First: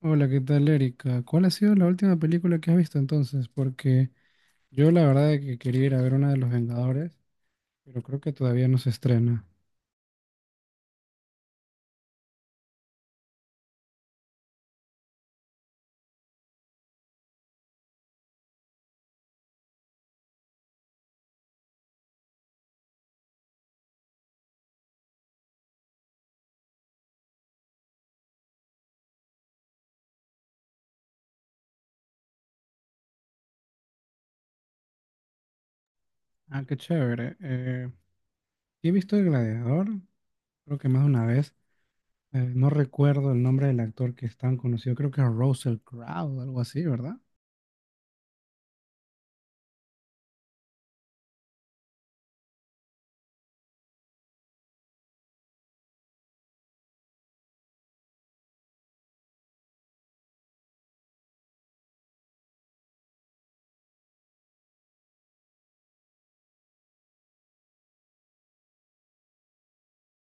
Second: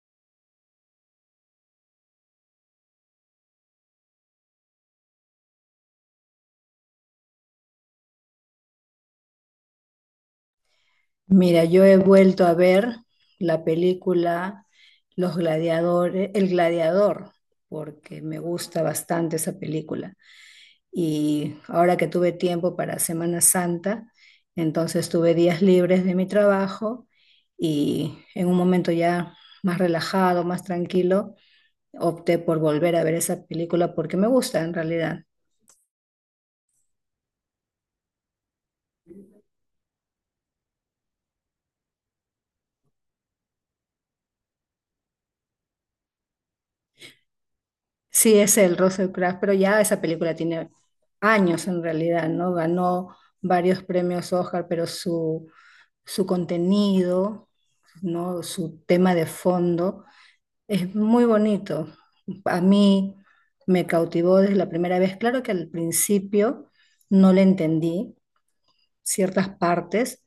Hola, ¿qué tal, Erika? ¿Cuál ha sido la última película que has visto entonces? Porque yo la verdad es que quería ir a ver una de los Vengadores, pero creo que todavía no se estrena. Mira, yo he vuelto a ver la película Los Gladiadores, El Gladiador, porque me gusta bastante esa película. Y ahora que tuve tiempo para Semana Santa, entonces tuve días libres de mi trabajo y en un momento ya más relajado, más tranquilo, opté por volver a ver esa película porque me gusta en realidad. Ah, qué chévere. He visto El Gladiador, creo que más de una vez. No recuerdo el nombre del actor que es tan conocido, creo que es Russell Crowe, algo así, ¿verdad? Sí, es el Russell Crowe, pero ya esa película tiene años en realidad, ¿no? Ganó varios premios Oscar, pero su contenido, ¿no? Su tema de fondo es muy bonito. A mí me cautivó desde la primera vez. Claro que al principio no le entendí, ciertas partes.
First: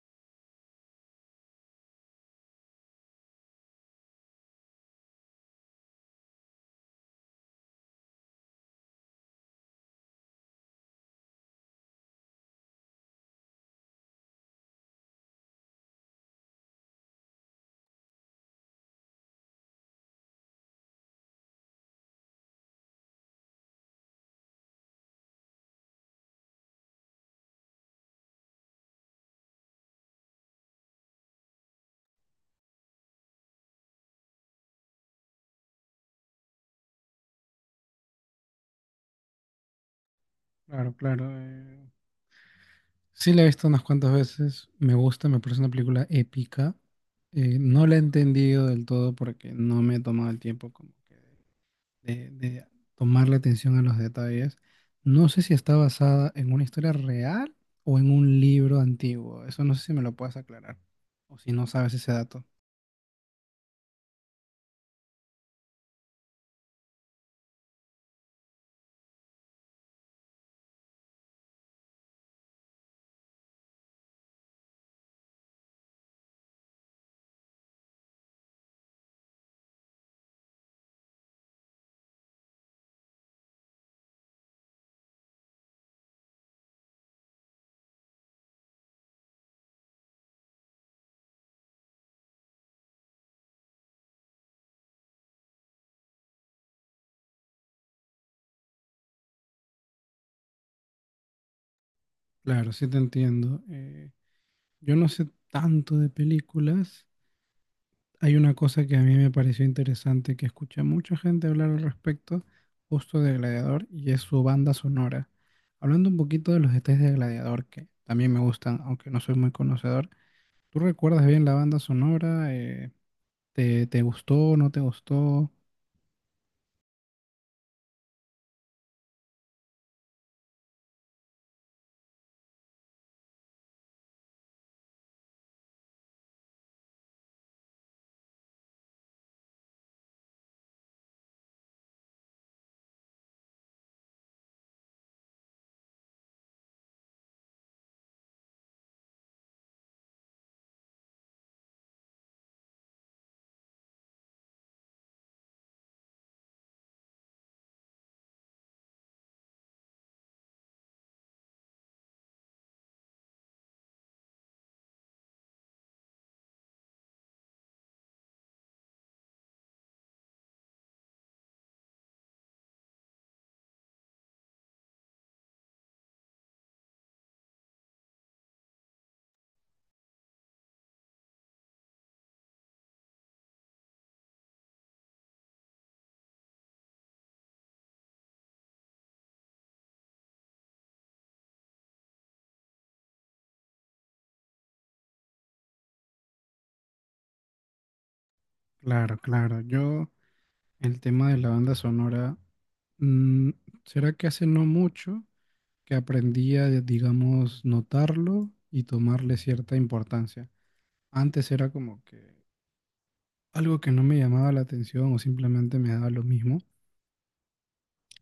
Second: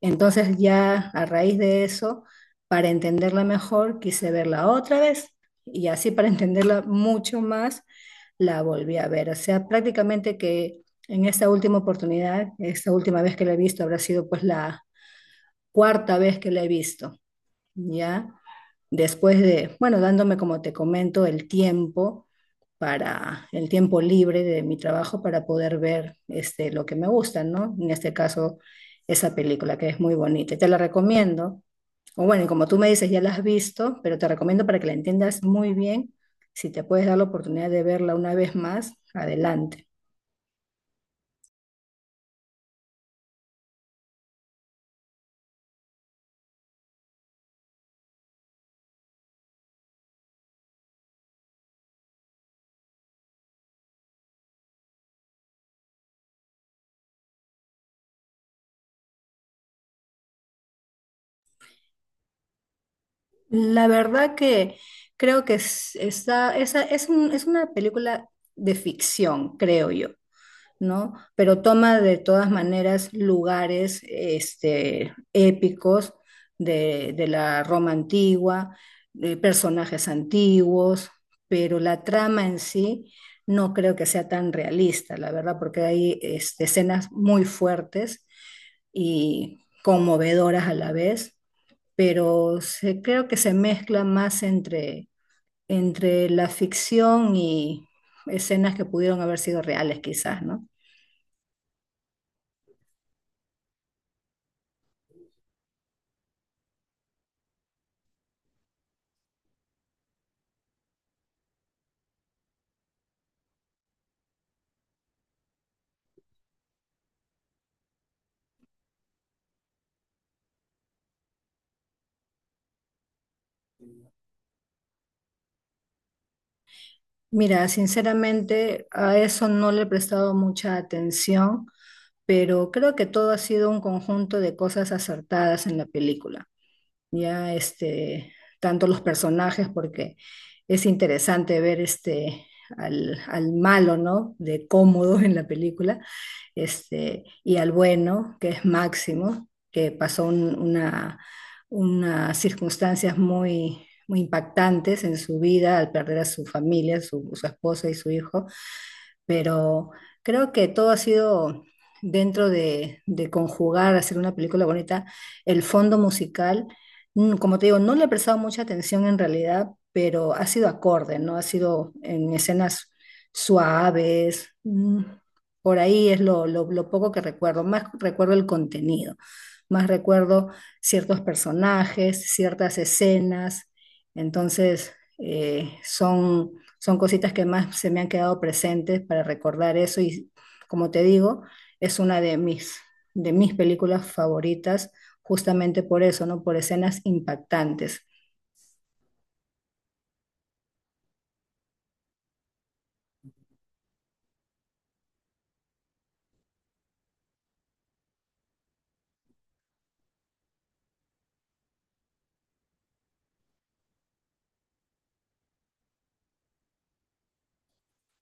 Entonces ya a raíz de eso, para entenderla mejor, quise verla otra vez y así para entenderla mucho más, la volví a ver. O sea, prácticamente que en esta última oportunidad, esta última vez que la he visto, habrá sido pues la cuarta vez que la he visto, ¿ya? Después de, bueno, dándome, como te comento, el tiempo para el tiempo libre de mi trabajo para poder ver este, lo que me gusta, ¿no? En este caso, esa película que es muy bonita. Y te la recomiendo. O bueno, y como tú me dices, ya la has visto, pero te recomiendo para que la entiendas muy bien. Si te puedes dar la oportunidad de verla una vez más, adelante. Claro, claro. Sí la he visto unas cuantas veces, me gusta, me parece una película épica. No la he entendido del todo porque no me he tomado el tiempo como que de tomarle atención a los detalles. No sé si está basada en una historia real o en un libro antiguo. Eso no sé si me lo puedes aclarar o si no sabes ese dato. La verdad que creo que es, es es una película de ficción, creo yo. ¿No? Pero toma de todas maneras lugares este, épicos de la Roma antigua, de personajes antiguos, pero la trama en sí no creo que sea tan realista, la verdad, porque hay este, escenas muy fuertes y conmovedoras a la vez, pero creo que se mezcla más entre, entre la ficción y escenas que pudieron haber sido reales quizás, ¿no? Claro, sí te entiendo. Yo no sé tanto de películas. Hay una cosa que a mí me pareció interesante que escuché a mucha gente hablar al respecto, justo de Gladiador, y es su banda sonora. Hablando un poquito de los detalles de Gladiador, que también me gustan, aunque no soy muy conocedor. ¿Tú recuerdas bien la banda sonora? ¿Te gustó no te gustó? Mira, sinceramente a eso no le he prestado mucha atención, pero creo que todo ha sido un conjunto de cosas acertadas en la película. Ya este, tanto los personajes, porque es interesante ver este al malo, ¿no? De cómodo en la película, este, y al bueno, que es Máximo, que pasó unas circunstancias muy, muy impactantes en su vida al perder a su familia, su esposa y su hijo, pero creo que todo ha sido dentro de conjugar, hacer una película bonita, el fondo musical, como te digo, no le he prestado mucha atención en realidad, pero ha sido acorde, ¿no? Ha sido en escenas suaves, por ahí es lo poco que recuerdo, más recuerdo el contenido, más recuerdo ciertos personajes, ciertas escenas, entonces eh, son son cositas que más se me han quedado presentes para recordar eso y como te digo, es una de mis películas favoritas justamente por eso, ¿no? Por escenas impactantes. Claro, claro. Yo, el tema de la banda sonora, mm, será que hace no mucho que aprendí a, digamos, notarlo y tomarle cierta importancia. Antes era como que algo que no me llamaba la atención o simplemente me daba lo mismo.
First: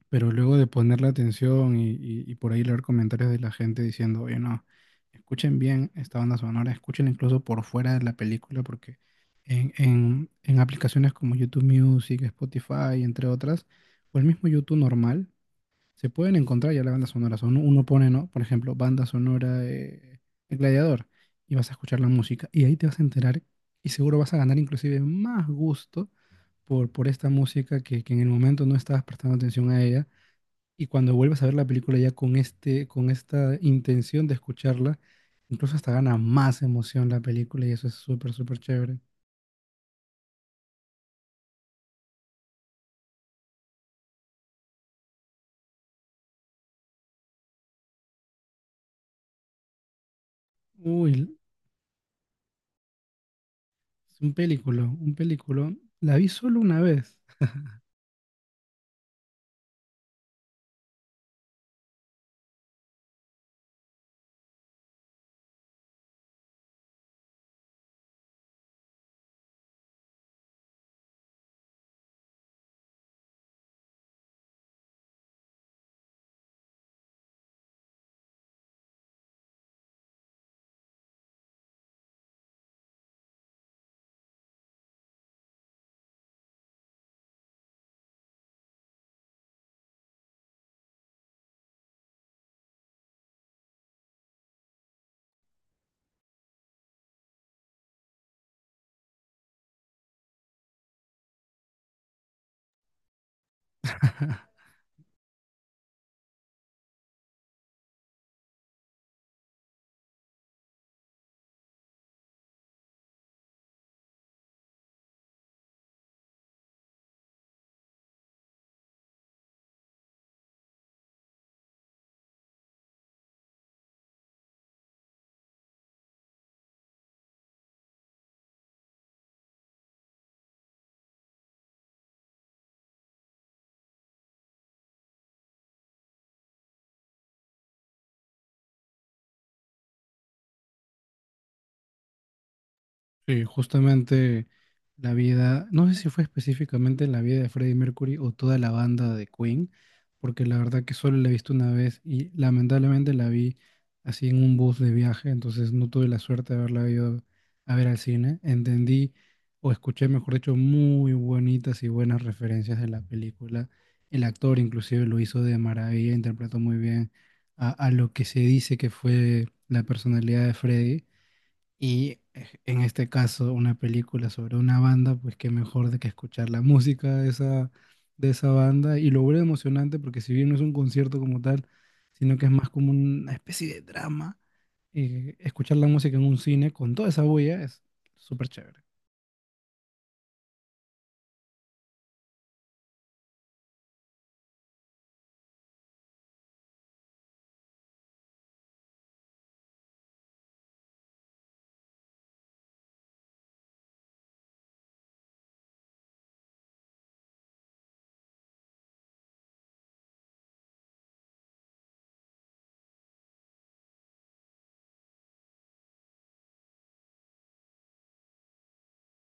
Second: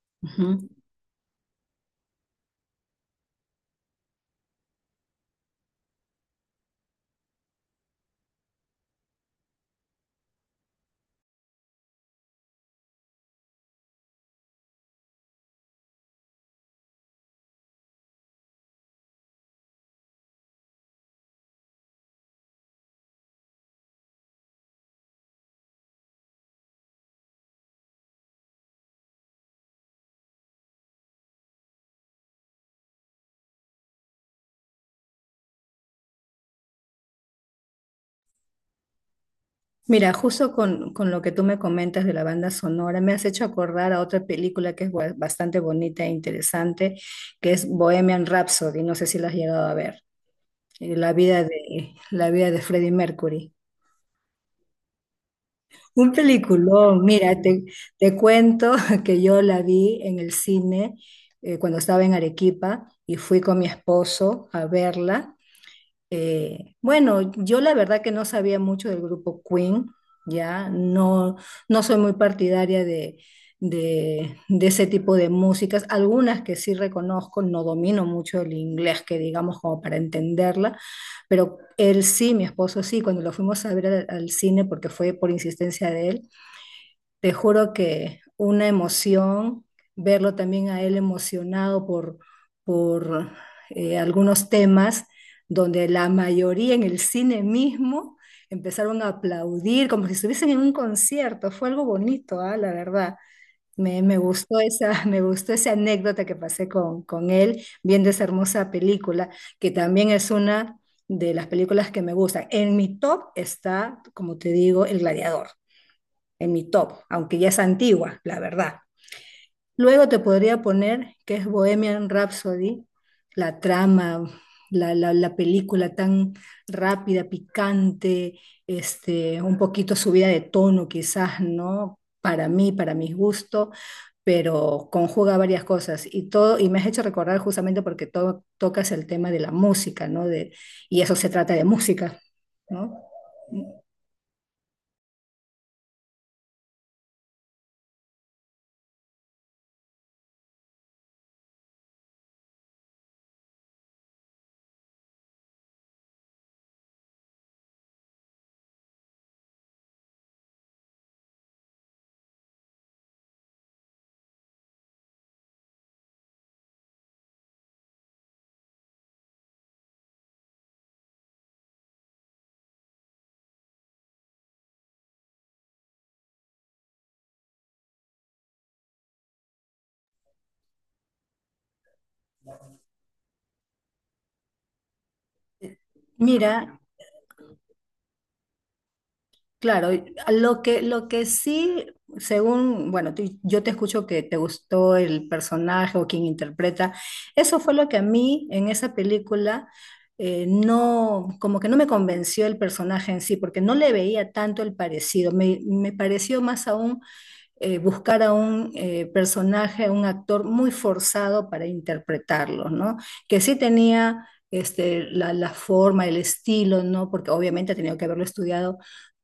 Pero luego Ujú. de ponerle atención y por ahí leer comentarios de la gente diciendo, oye, no, escuchen bien esta banda sonora, escúchenla incluso por fuera de la película, porque en aplicaciones como YouTube Music, Spotify, entre otras, o el mismo YouTube normal, se pueden encontrar ya las bandas sonoras. Uno pone, ¿no? Por ejemplo, banda sonora El Gladiador, y vas a escuchar la música, y ahí te vas a enterar, y seguro vas a ganar inclusive más gusto por esta música que en el momento no estabas prestando atención a ella y cuando vuelves a ver la película ya con este, con esta intención de escucharla, incluso hasta gana más emoción la película y eso es súper, súper chévere. Mira, justo con lo que tú me comentas de la banda sonora, me has hecho acordar a otra película que es bastante bonita e interesante, que es Bohemian Rhapsody, no sé si la has llegado a ver. La Uy, vida de, la vida de Freddie Mercury. es un película, un película. Un La vi solo una peliculón, vez. mira, te cuento que yo la vi en el cine cuando estaba en Arequipa y fui con mi esposo a verla. Bueno, yo la verdad que no sabía mucho del grupo Queen, ya no, no soy muy partidaria de ese tipo de músicas, algunas que sí reconozco, no domino mucho el inglés, que digamos como para entenderla, pero él sí, mi esposo sí, cuando lo fuimos a ver al cine, porque fue por insistencia de él, te juro que una emoción, verlo también a él emocionado por algunos temas donde la mayoría en el cine mismo empezaron a aplaudir como si estuviesen en un concierto. Fue algo bonito, ah, la verdad. Me gustó esa, me gustó esa anécdota que pasé con él viendo esa hermosa película, que también es una de las películas que me gustan. En mi top está, como te digo, El Gladiador en mi top, aunque ya es antigua, la verdad. Luego te podría poner que es Bohemian Rhapsody, la trama, la película tan rápida, picante, este, un poquito subida de tono quizás, ¿no? Para mí, para mis gustos, pero conjuga varias cosas y todo, y me has hecho recordar justamente porque tocas el tema de la música, ¿no? De, y eso se trata de música, ¿no? Sí, justamente la vida, no sé si fue específicamente la vida de Freddie Mercury o toda la banda de Queen, porque la verdad que solo la he visto una vez y lamentablemente la vi así en un bus de viaje, entonces no tuve la suerte de haberla ido a ver al cine. Entendí o escuché, mejor dicho, muy bonitas y buenas referencias de la película. El actor inclusive lo hizo de maravilla, interpretó muy bien a lo que se dice que fue la personalidad de Freddie. Y en este caso, una película sobre una banda, pues qué mejor de que escuchar la música de esa banda. Y lo vuelve emocionante porque si bien no es un concierto como tal, sino que es más como una especie de drama, escuchar la música en un cine Mira, con toda esa bulla es súper chévere. claro, y lo que sí, según, bueno, yo te escucho que te gustó el personaje o quien interpreta, eso fue lo que a mí en esa película no, como que no me convenció el personaje en sí, porque no le veía tanto el parecido, me pareció más aún buscar a un personaje, a un actor muy forzado para interpretarlo, ¿no? Que sí tenía este, la forma, el estilo, ¿no? Porque obviamente ha tenido que haberlo estudiado,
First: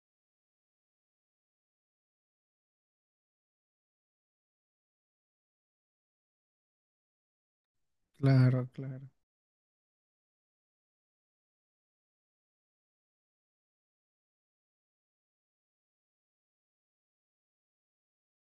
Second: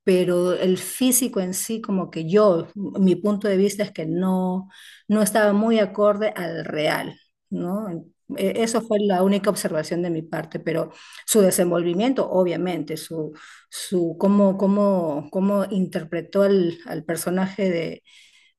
pero el físico en sí, como que yo, mi punto de vista es que no, no estaba muy acorde al real, ¿no? Claro, Eso fue claro. la única observación de mi parte, pero su desenvolvimiento, obviamente, su cómo interpretó al personaje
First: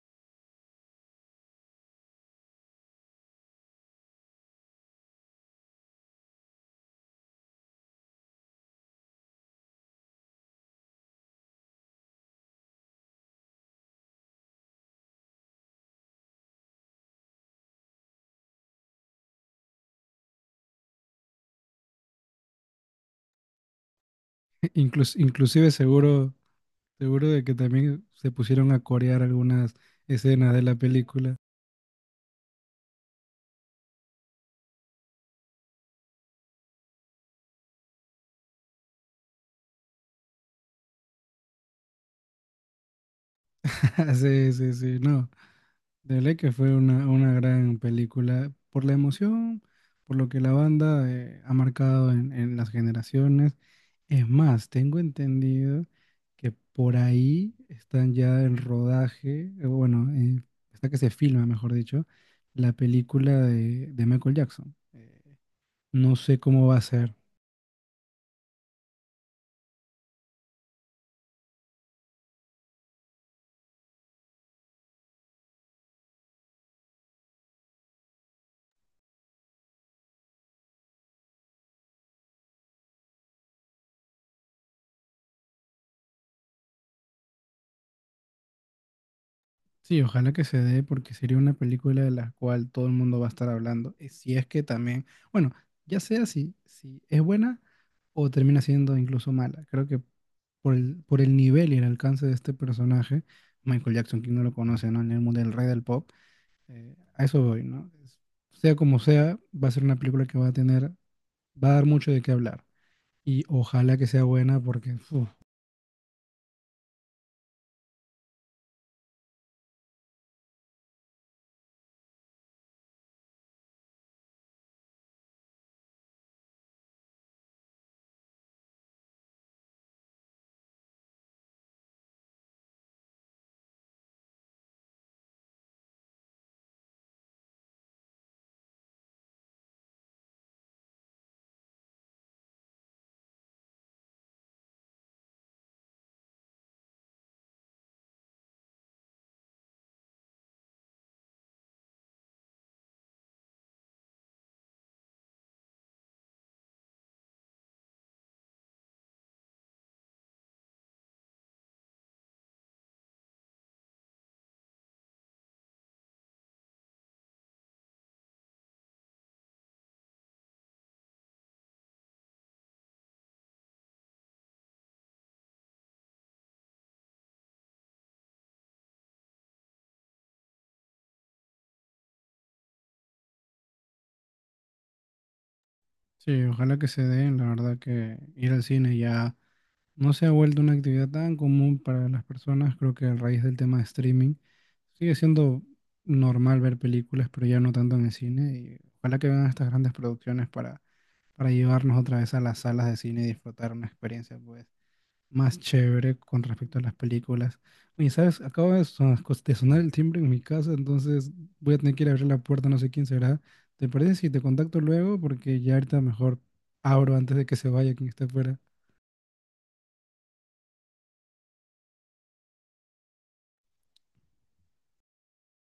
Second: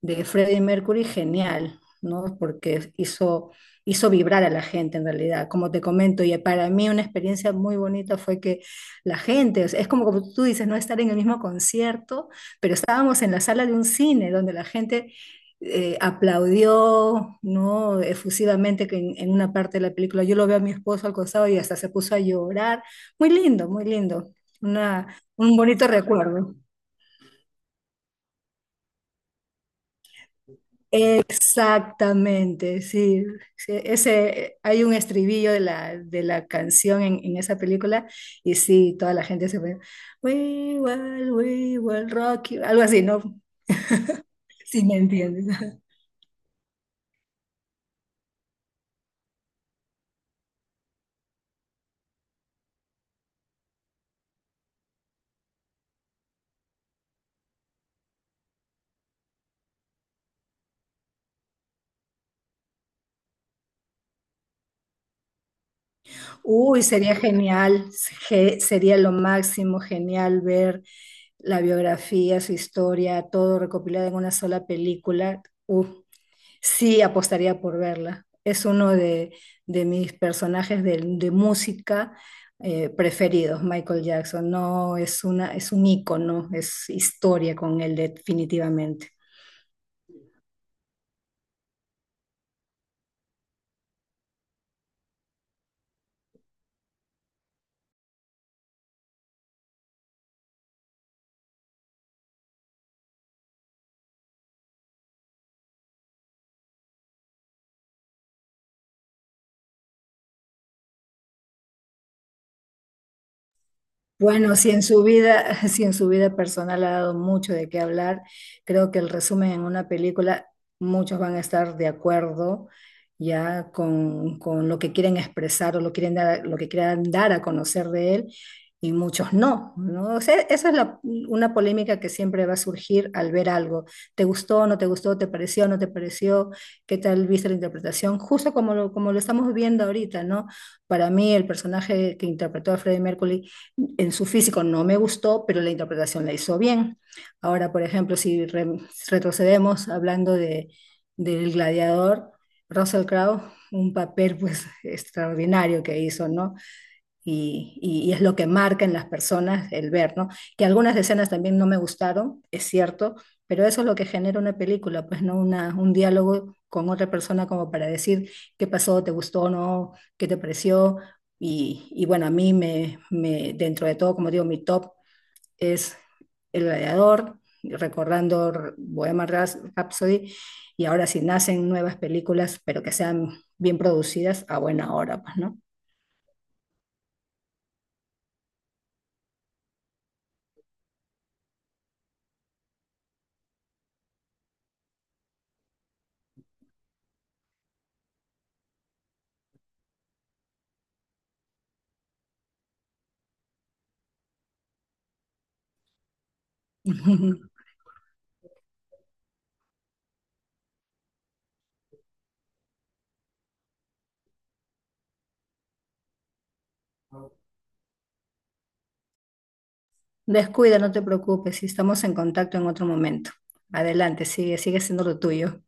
de Freddie Mercury, genial, ¿no? Porque hizo, hizo vibrar a la gente en realidad, como te comento, y para mí una experiencia muy bonita fue que la gente, o sea, es como, como tú dices, no estar en el mismo concierto, pero estábamos en la sala de un cine donde la gente aplaudió, ¿no? Efusivamente que en una parte de la película. Yo lo veo a mi esposo al costado y hasta se puso a llorar. Muy lindo, muy lindo. Una, Inclus- un inclusive bonito seguro, recuerdo. seguro de que también se pusieron a corear algunas escenas de la película. Exactamente, sí. Sí, ese, hay un estribillo de la canción en esa película y sí, toda la gente se pone, "We will, we will rock you", algo así, ¿no? Sí, sí, Si me sí, no. entiendes. De ley que fue una gran película por la emoción, por lo que la banda ha marcado en las generaciones. Es más, tengo entendido que por ahí están ya en rodaje, bueno, está que se filma, mejor dicho, la película de Michael Jackson. No sé cómo va a Uy, ser. sería genial, sería lo máximo, genial ver la biografía, su historia, todo recopilado en una sola película. Uf, sí, apostaría por verla. Es uno de mis personajes de música preferidos, Michael Jackson. No, es una, es un ícono, es historia con él definitivamente. Sí, ojalá que se dé porque sería una película de la cual todo el mundo va a estar hablando. Y si es que también, bueno, ya sea si es buena o termina siendo incluso mala. Creo que por el nivel y el alcance de este personaje, Michael Jackson, quien no lo conoce, ¿no? En el mundo del rey del pop, a eso voy, ¿no? Sea como sea, va a ser una película que va a tener, va a dar mucho de qué hablar. Y ojalá que sea Bueno, buena si en porque, su fu, vida, si en su vida personal ha dado mucho de qué hablar, creo que el resumen en una película, muchos van a estar de acuerdo ya con lo que quieren expresar o lo, quieren dar, lo que quieran dar a conocer de él y muchos no, ¿no? O sea, esa es una polémica que siempre va a surgir al ver algo. ¿Te gustó, no te gustó, te pareció, no te pareció? ¿Qué tal viste la interpretación? Justo como lo estamos viendo ahorita, ¿no? Para mí el personaje que interpretó a Freddie Mercury en su físico no me gustó, pero la interpretación la hizo bien. Ahora, por ejemplo, si retrocedemos hablando de, del gladiador, Russell Crowe, un papel pues extraordinario que hizo, ¿no? Y, y es lo que marca en las personas el ver, ¿no? Que algunas escenas también no me gustaron, es cierto, pero eso es lo que genera una película, pues no una, un diálogo con otra persona como para decir qué pasó, te gustó o no, qué te pareció. Y bueno, a mí dentro de todo, como digo, mi top es El Gladiador, recordando Bohemian Rhapsody, y ahora si nacen nuevas películas, pero que sean bien producidas, a buena hora, pues, ¿no? sí, ojalá que se dé. La verdad que ir al cine ya no se ha vuelto una actividad tan común para las personas, creo que a raíz del tema de streaming. Sigue siendo normal ver películas, pero ya no tanto en el cine. Y ojalá que vengan estas grandes producciones para llevarnos otra vez a las salas de cine y disfrutar una experiencia pues, más chévere con respecto a las películas. Oye, ¿sabes? Acaba de de sonar el timbre en mi casa, entonces voy a tener que ir a abrir la puerta, no sé quién será. ¿Te parece si te contacto luego? Porque ya ahorita mejor abro antes de que se vaya quien esté fuera. Descuida, no te preocupes, si estamos en contacto en otro momento. Adelante, sigue, sigue siendo lo tuyo.